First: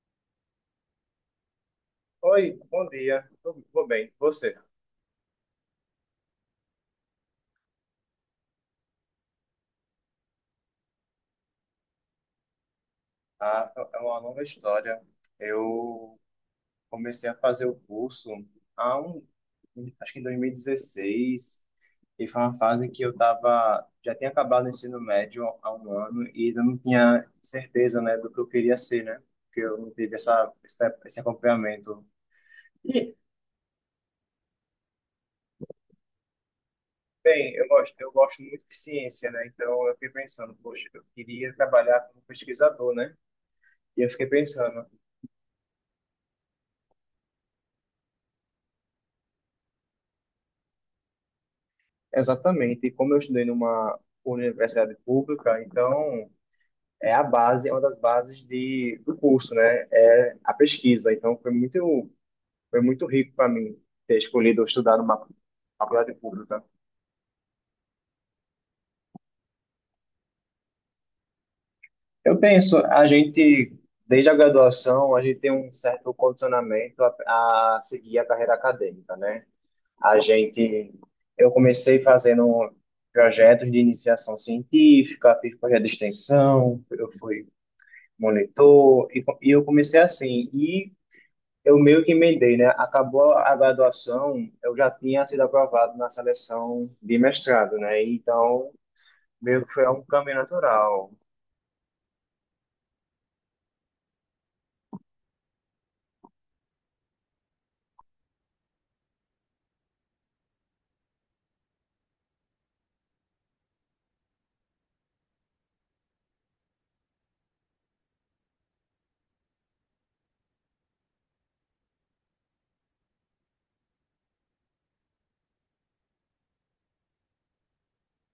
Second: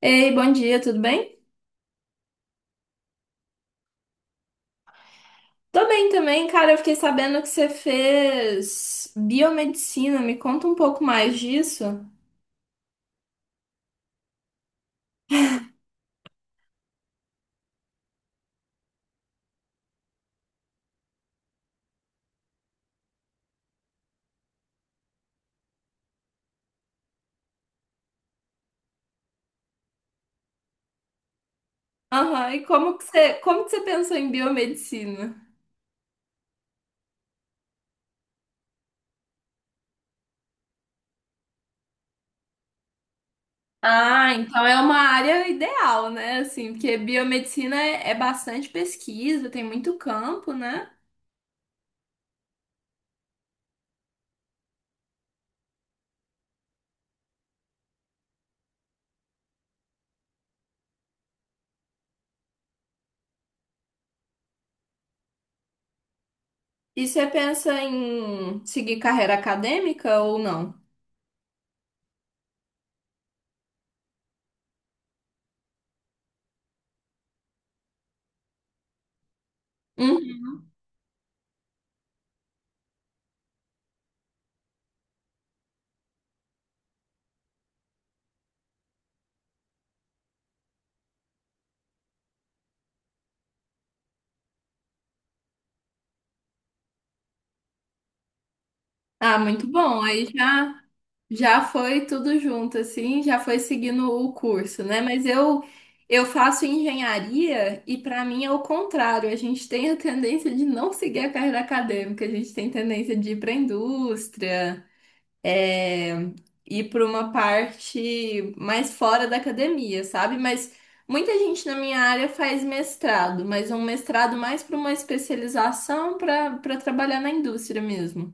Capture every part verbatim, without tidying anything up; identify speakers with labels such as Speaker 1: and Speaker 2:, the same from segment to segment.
Speaker 1: Ei, bom dia, tudo bem?
Speaker 2: Oi, bom dia. Tudo tudo bem? Você?
Speaker 1: Tô bem também, cara. Eu fiquei sabendo que você fez biomedicina. Me conta um pouco mais disso.
Speaker 2: Ah, é uma longa história. Eu comecei a fazer o curso há um, acho que em dois mil e dezesseis, e dezesseis, e foi uma fase que eu tava, já tinha acabado o ensino médio há um ano e eu não tinha certeza, né, do que eu queria ser, né? Porque eu não tive essa, esse esse acompanhamento.
Speaker 1: Aham, e como que
Speaker 2: E,
Speaker 1: você, como que você pensou em biomedicina?
Speaker 2: bem, eu gosto, eu gosto muito de ciência, né? Então eu fiquei pensando, poxa, eu queria trabalhar como pesquisador, né? E eu fiquei
Speaker 1: Ah, então é
Speaker 2: pensando,
Speaker 1: uma área ideal, né? Assim, porque biomedicina é, é bastante pesquisa, tem muito campo, né?
Speaker 2: exatamente. E como eu estudei numa universidade pública, então é a base, é uma das bases de, do curso, né? É a pesquisa. Então foi muito, foi muito rico para mim ter escolhido estudar numa faculdade pública.
Speaker 1: E você pensa em seguir carreira acadêmica ou não?
Speaker 2: Eu penso, a gente, desde a graduação, a gente tem um certo condicionamento a, a seguir a carreira acadêmica, né? A gente, eu comecei fazendo projetos de iniciação científica, fiz projeto de extensão, eu fui monitor, e, co- e eu comecei assim, e eu meio que emendei, né? Acabou a graduação, eu já tinha sido aprovado na seleção de mestrado, né? Então,
Speaker 1: Ah,
Speaker 2: meio
Speaker 1: muito
Speaker 2: que foi um
Speaker 1: bom. Aí
Speaker 2: caminho
Speaker 1: já
Speaker 2: natural.
Speaker 1: já foi tudo junto assim, já foi seguindo o curso, né? Mas eu eu faço engenharia e para mim é o contrário. A gente tem a tendência de não seguir a carreira acadêmica, a gente tem tendência de ir para a indústria, é, ir para uma parte mais fora da academia, sabe? Mas muita gente na minha área faz mestrado, mas um mestrado mais para uma especialização para para trabalhar na indústria mesmo.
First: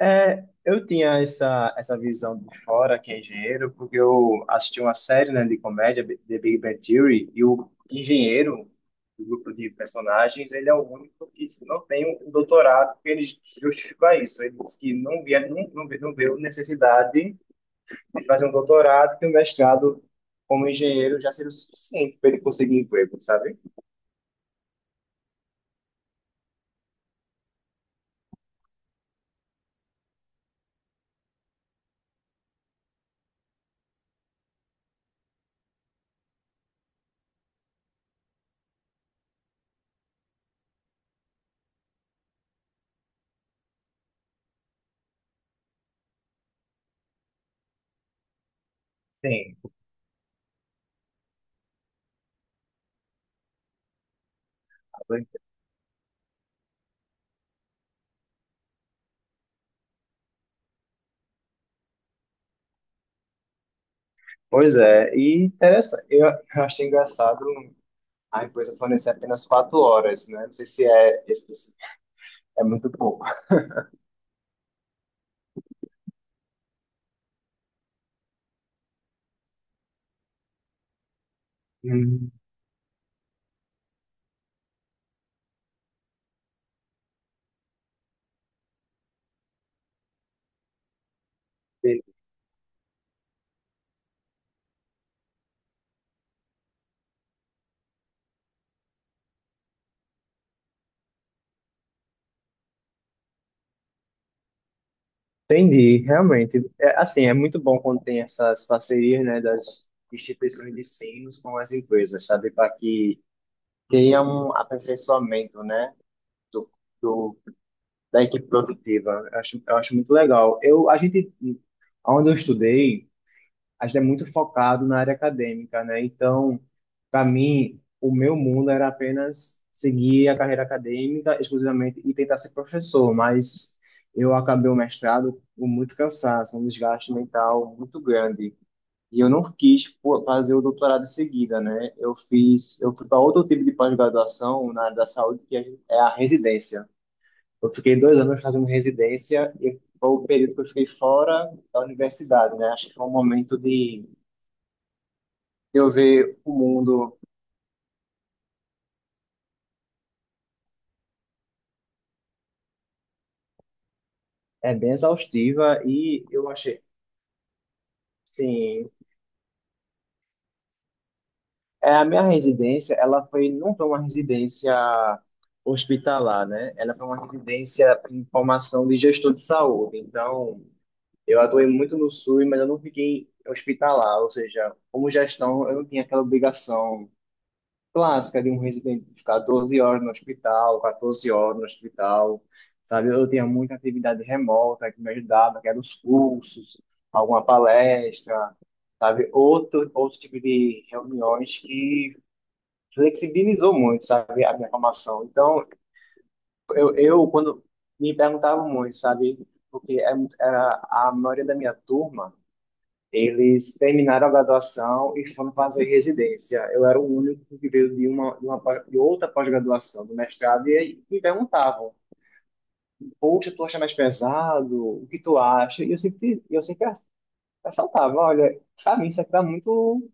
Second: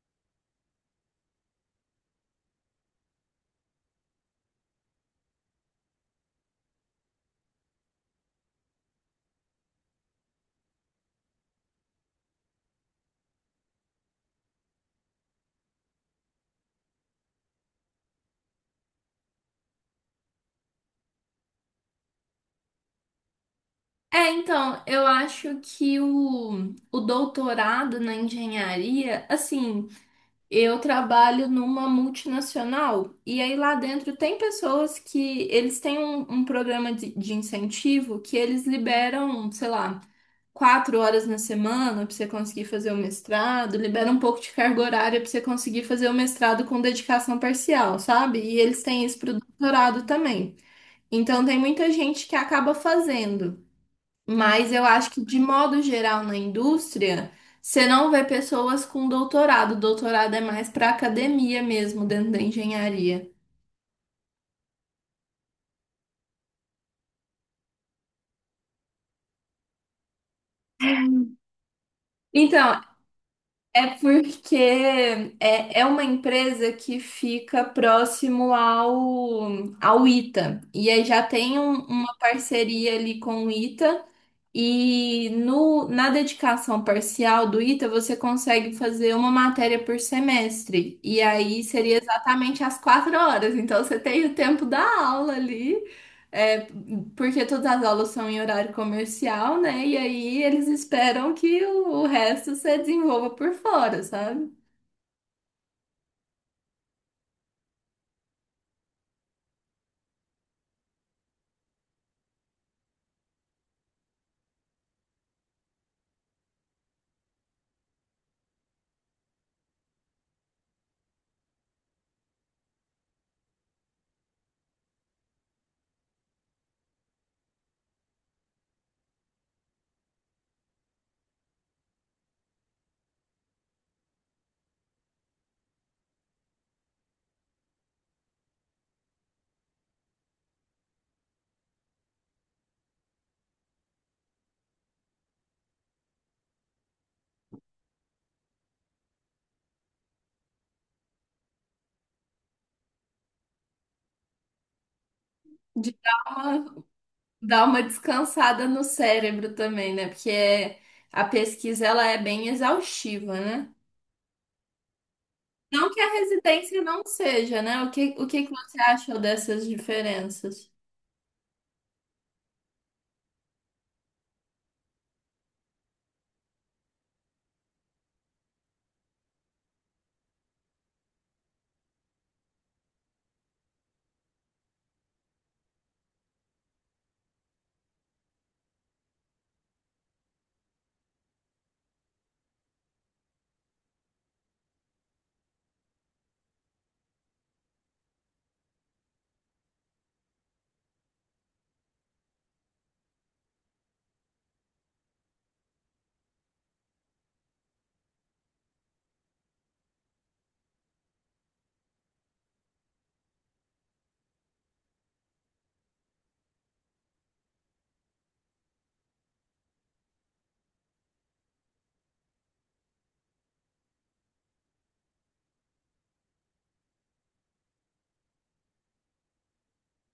Speaker 2: É, eu tinha essa, essa visão de fora, que é engenheiro, porque eu assisti uma série, né, de comédia, B- The Big Bang Theory, e o engenheiro do grupo de personagens, ele é o único que não tem um doutorado, porque ele justifica isso. Ele disse que não via, não, não, vê- não viu necessidade ele fazer um doutorado e um mestrado como engenheiro já seria o suficiente para ele conseguir emprego, sabe?
Speaker 1: É, então, eu acho que o, o doutorado na engenharia, assim, eu trabalho numa multinacional e aí lá dentro tem pessoas que eles têm um, um programa de, de incentivo que eles liberam, sei lá, quatro horas na semana pra você conseguir fazer o mestrado, libera um pouco de carga horária pra você conseguir fazer o mestrado com dedicação parcial, sabe? E eles têm isso pro
Speaker 2: Sim.
Speaker 1: doutorado também. Então tem muita gente que acaba fazendo. Mas eu acho que, de modo geral, na indústria, você não vê pessoas com doutorado. Doutorado é mais para academia mesmo, dentro da engenharia.
Speaker 2: Pois é, e interessante. Eu, eu achei engraçado a empresa fornecer apenas quatro horas, né? Não sei se é, esse- esse- é
Speaker 1: Então,
Speaker 2: muito pouco.
Speaker 1: é porque é, é uma empresa que fica próximo ao, ao ITA. E aí já tem um- uma
Speaker 2: Hum,
Speaker 1: parceria ali com o ITA. E no, na dedicação parcial do ITA, você consegue fazer uma matéria por semestre. E aí seria exatamente as quatro horas. Então você tem o tempo da aula ali, é, porque todas as aulas são em horário comercial, né? E aí eles esperam que o, o resto você desenvolva por fora, sabe?
Speaker 2: Entendi, realmente. É, assim, é muito bom quando tem essas parcerias, né, das instituições de ensino com as empresas, sabe? Para que tenha um aperfeiçoamento, né, do, da equipe produtiva. Eu acho, eu acho muito legal. Eu, a gente, onde eu estudei, a gente é muito focado na área acadêmica, né? Então, para mim, o meu mundo era apenas seguir a carreira acadêmica exclusivamente e tentar ser professor, mas eu acabei o mestrado com muito cansaço, um desgaste mental muito grande. E eu não quis pô, fazer o doutorado em seguida, né? Eu fiz, eu fui para outro tipo de pós-graduação na área da saúde, que é é a residência. Eu fiquei dois anos fazendo residência e foi o período que eu fiquei fora da universidade, né? Acho que foi um momento de eu
Speaker 1: De dar
Speaker 2: ver o
Speaker 1: uma,
Speaker 2: mundo
Speaker 1: dar uma descansada no cérebro também, né? Porque é- a pesquisa ela é bem exaustiva, né?
Speaker 2: é bem exaustiva
Speaker 1: Não que a
Speaker 2: e eu
Speaker 1: residência
Speaker 2: achei,
Speaker 1: não seja, né? O que, o que que você
Speaker 2: sim,
Speaker 1: achou dessas diferenças?
Speaker 2: é a minha residência, ela foi não foi uma residência hospitalar, né? Ela foi uma residência em formação de gestor de saúde. Então, eu atuei muito no SUS, mas eu não fiquei hospitalar, ou seja, como gestão, eu não tinha aquela obrigação clássica de um residente ficar doze horas no hospital, 14 horas no hospital, sabe? Eu tinha muita atividade remota que me ajudava, que eram os cursos, alguma palestra, sabe? Outro, outro tipo de reuniões que flexibilizou muito, sabe? A minha formação. Então, eu, eu quando me perguntavam muito, sabe? Porque é- Era a maioria da minha turma, eles terminaram a graduação e foram fazer residência. Eu era o único que veio de uma, de uma pós- de outra pós-graduação, do mestrado, e aí me perguntavam: poxa, tu acha mais pesado? O que tu acha? E eu sempre, eu sempre ressaltava: olha, para mim isso aqui está muito,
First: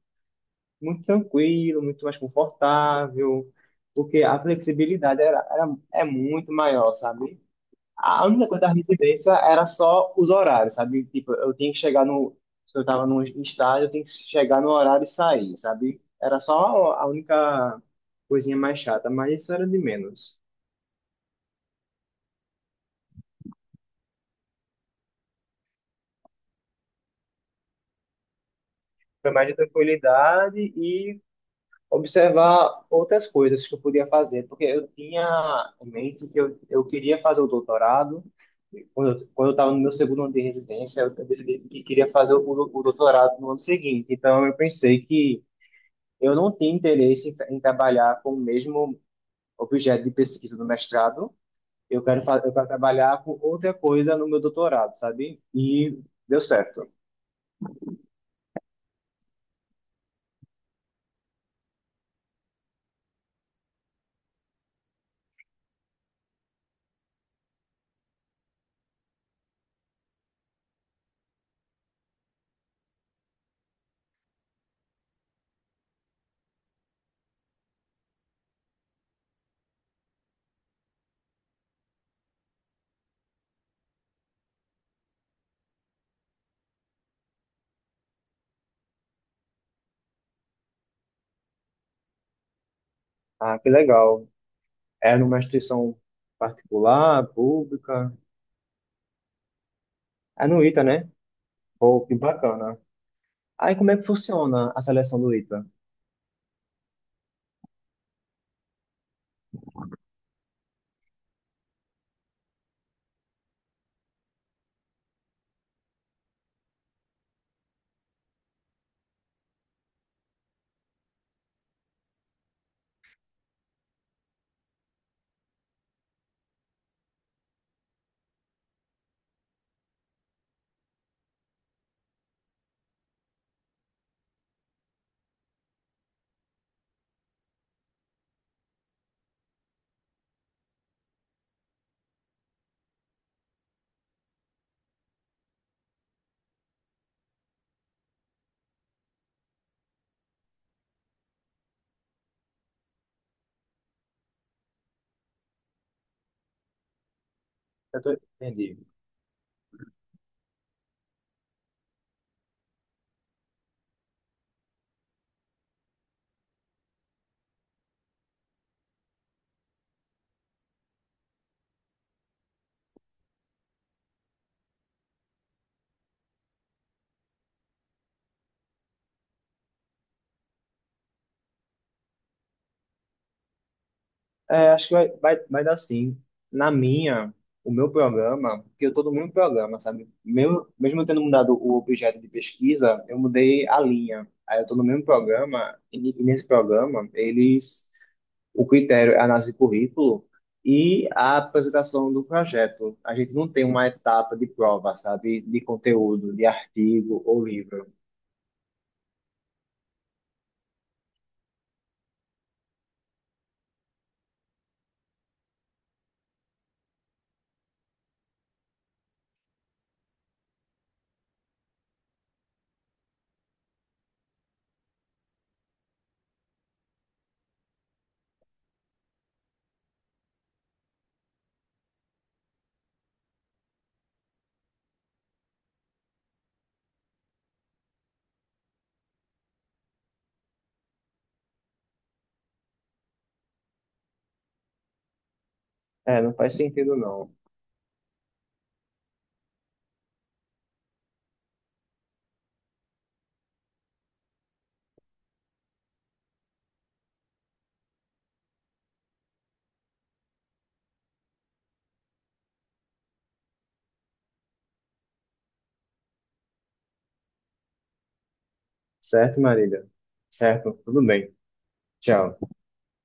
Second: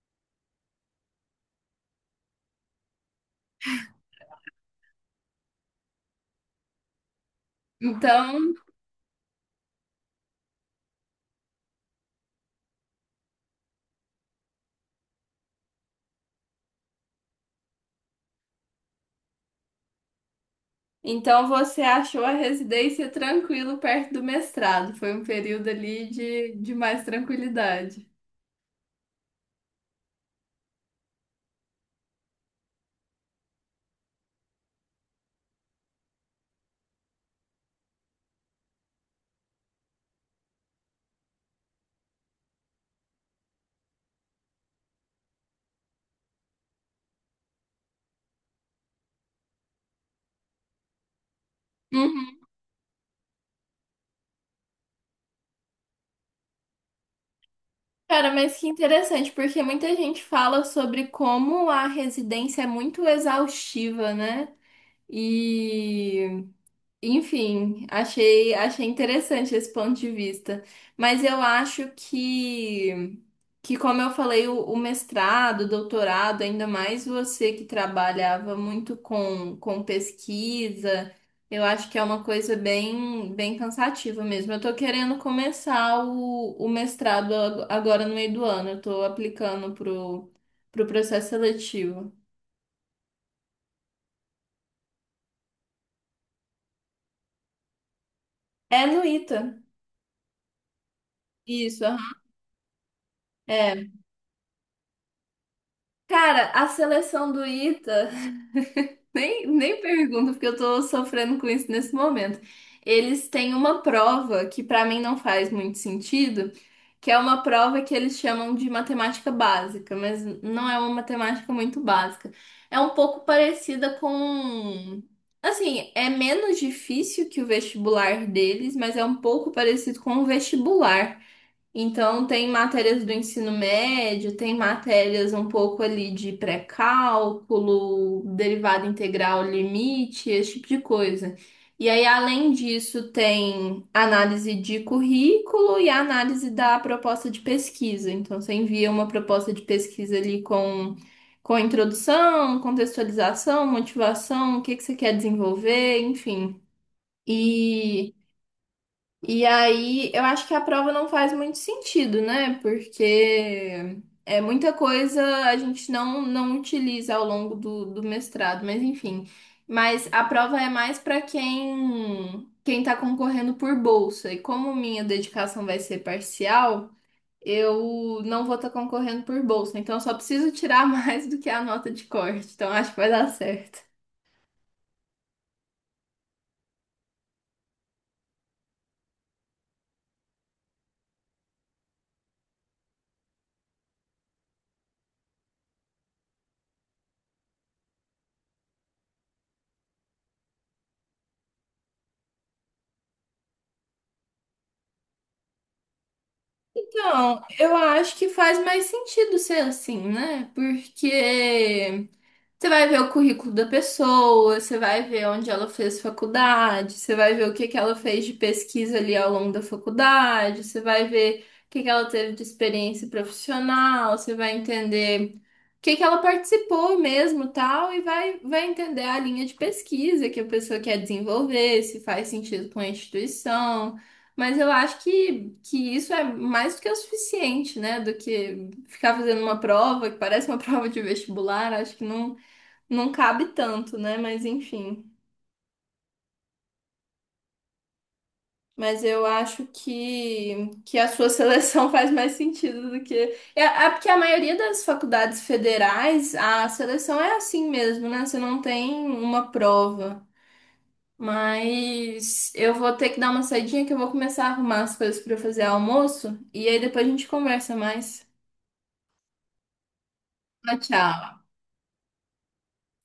Speaker 2: muito tranquilo, muito mais confortável, porque a flexibilidade era, era, é muito maior, sabe? A
Speaker 1: Então,
Speaker 2: única coisa da residência era só os horários, sabe? Tipo, eu tinha que chegar no. Se eu tava no estádio, eu tinha que chegar no horário e sair, sabe? Era só a única coisinha mais chata, mas isso era de menos.
Speaker 1: então você achou a residência tranquilo perto do mestrado. Foi um período ali de, de mais tranquilidade.
Speaker 2: Foi mais de tranquilidade e observar outras coisas que eu podia fazer, porque eu tinha em mente que eu, eu queria fazer o doutorado. Quando eu, quando eu estava no meu segundo ano de residência, eu decidi que queria fazer o, o doutorado no ano seguinte. Então, eu pensei que eu não tinha interesse em, tra- em trabalhar com o mesmo objeto de pesquisa do mestrado. Eu quero,
Speaker 1: Uhum.
Speaker 2: fa- eu quero trabalhar com outra coisa no meu doutorado, sabe? E deu certo.
Speaker 1: Cara, mas que interessante, porque muita gente fala sobre como a residência é muito exaustiva, né? E, enfim, achei, achei interessante esse ponto de vista. Mas eu acho que Que, como eu falei, o, o mestrado, o doutorado, ainda mais você que trabalhava muito com, com pesquisa, eu acho que é uma coisa bem, bem cansativa mesmo. Eu tô querendo começar o, o mestrado ag- agora no meio do ano, eu tô aplicando pro, pro processo seletivo.
Speaker 2: Ah, que legal. Era numa instituição particular, pública.
Speaker 1: É no ITA,
Speaker 2: É no ITA, né?
Speaker 1: isso,
Speaker 2: Pô, que
Speaker 1: aham.
Speaker 2: bacana. Aí
Speaker 1: É.
Speaker 2: como é que funciona a seleção do ITA?
Speaker 1: Cara, a seleção do ITA. Nem, nem pergunto, porque eu tô sofrendo com isso nesse momento. Eles têm uma prova que pra mim não faz muito sentido, que é uma prova que eles chamam de matemática básica, mas não é uma matemática muito básica. É um pouco parecida com. Assim, é menos difícil que o vestibular deles, mas é um pouco parecido com o vestibular. Então, tem matérias do ensino médio, tem matérias um pouco ali de pré-cálculo, derivada integral, limite, esse tipo de coisa. E aí, além disso, tem análise de currículo e análise da proposta de pesquisa. Então, você envia uma proposta de pesquisa ali com, com introdução, contextualização, motivação, o que que você quer desenvolver, enfim.
Speaker 2: Eu
Speaker 1: E.
Speaker 2: tô... Entendi.
Speaker 1: E aí, eu acho que a prova não faz muito sentido, né? Porque é muita coisa a gente não, não utiliza ao longo do, do mestrado, mas enfim. Mas a prova é mais para quem quem está concorrendo por bolsa. E como minha dedicação vai ser parcial, eu não vou estar concorrendo por bolsa. Então, eu só preciso tirar mais do que a nota de corte. Então, acho que vai dar certo.
Speaker 2: É, acho que vai, vai, vai dar sim. Na minha, o meu programa, porque eu tô no mesmo programa, sabe? Meu, mesmo eu tendo mudado o objeto de pesquisa, eu mudei a linha. Aí eu tô no mesmo programa, e ne- e nesse programa, eles, o critério é a análise de currículo e a apresentação do projeto. A gente não tem uma etapa de prova, sabe? De conteúdo, de artigo
Speaker 1: Então,
Speaker 2: ou
Speaker 1: eu
Speaker 2: livro.
Speaker 1: acho que faz mais sentido ser assim, né? Porque você vai ver o currículo da pessoa, você vai ver onde ela fez faculdade, você vai ver o que que ela fez de pesquisa ali ao longo da faculdade, você vai ver o que que ela teve de experiência profissional, você vai entender o que que ela participou mesmo, tal, e vai, vai entender a linha de pesquisa que a pessoa quer desenvolver, se faz sentido com a instituição. Mas eu acho que, que isso é mais do que o suficiente, né? Do que ficar fazendo uma prova que parece uma prova de vestibular, acho que não não cabe tanto, né? Mas enfim.
Speaker 2: É, não faz sentido não.
Speaker 1: Mas eu acho que, que a sua seleção faz mais sentido do que. É, é porque a maioria das faculdades federais, a seleção é assim mesmo, né? Você não tem uma prova. Mas eu vou ter que dar uma saidinha que eu vou começar a arrumar as coisas para fazer almoço. E aí depois a gente conversa mais.
Speaker 2: Certo, Marília? Certo,
Speaker 1: Tchau,
Speaker 2: tudo bem.
Speaker 1: tchau.
Speaker 2: Tchau.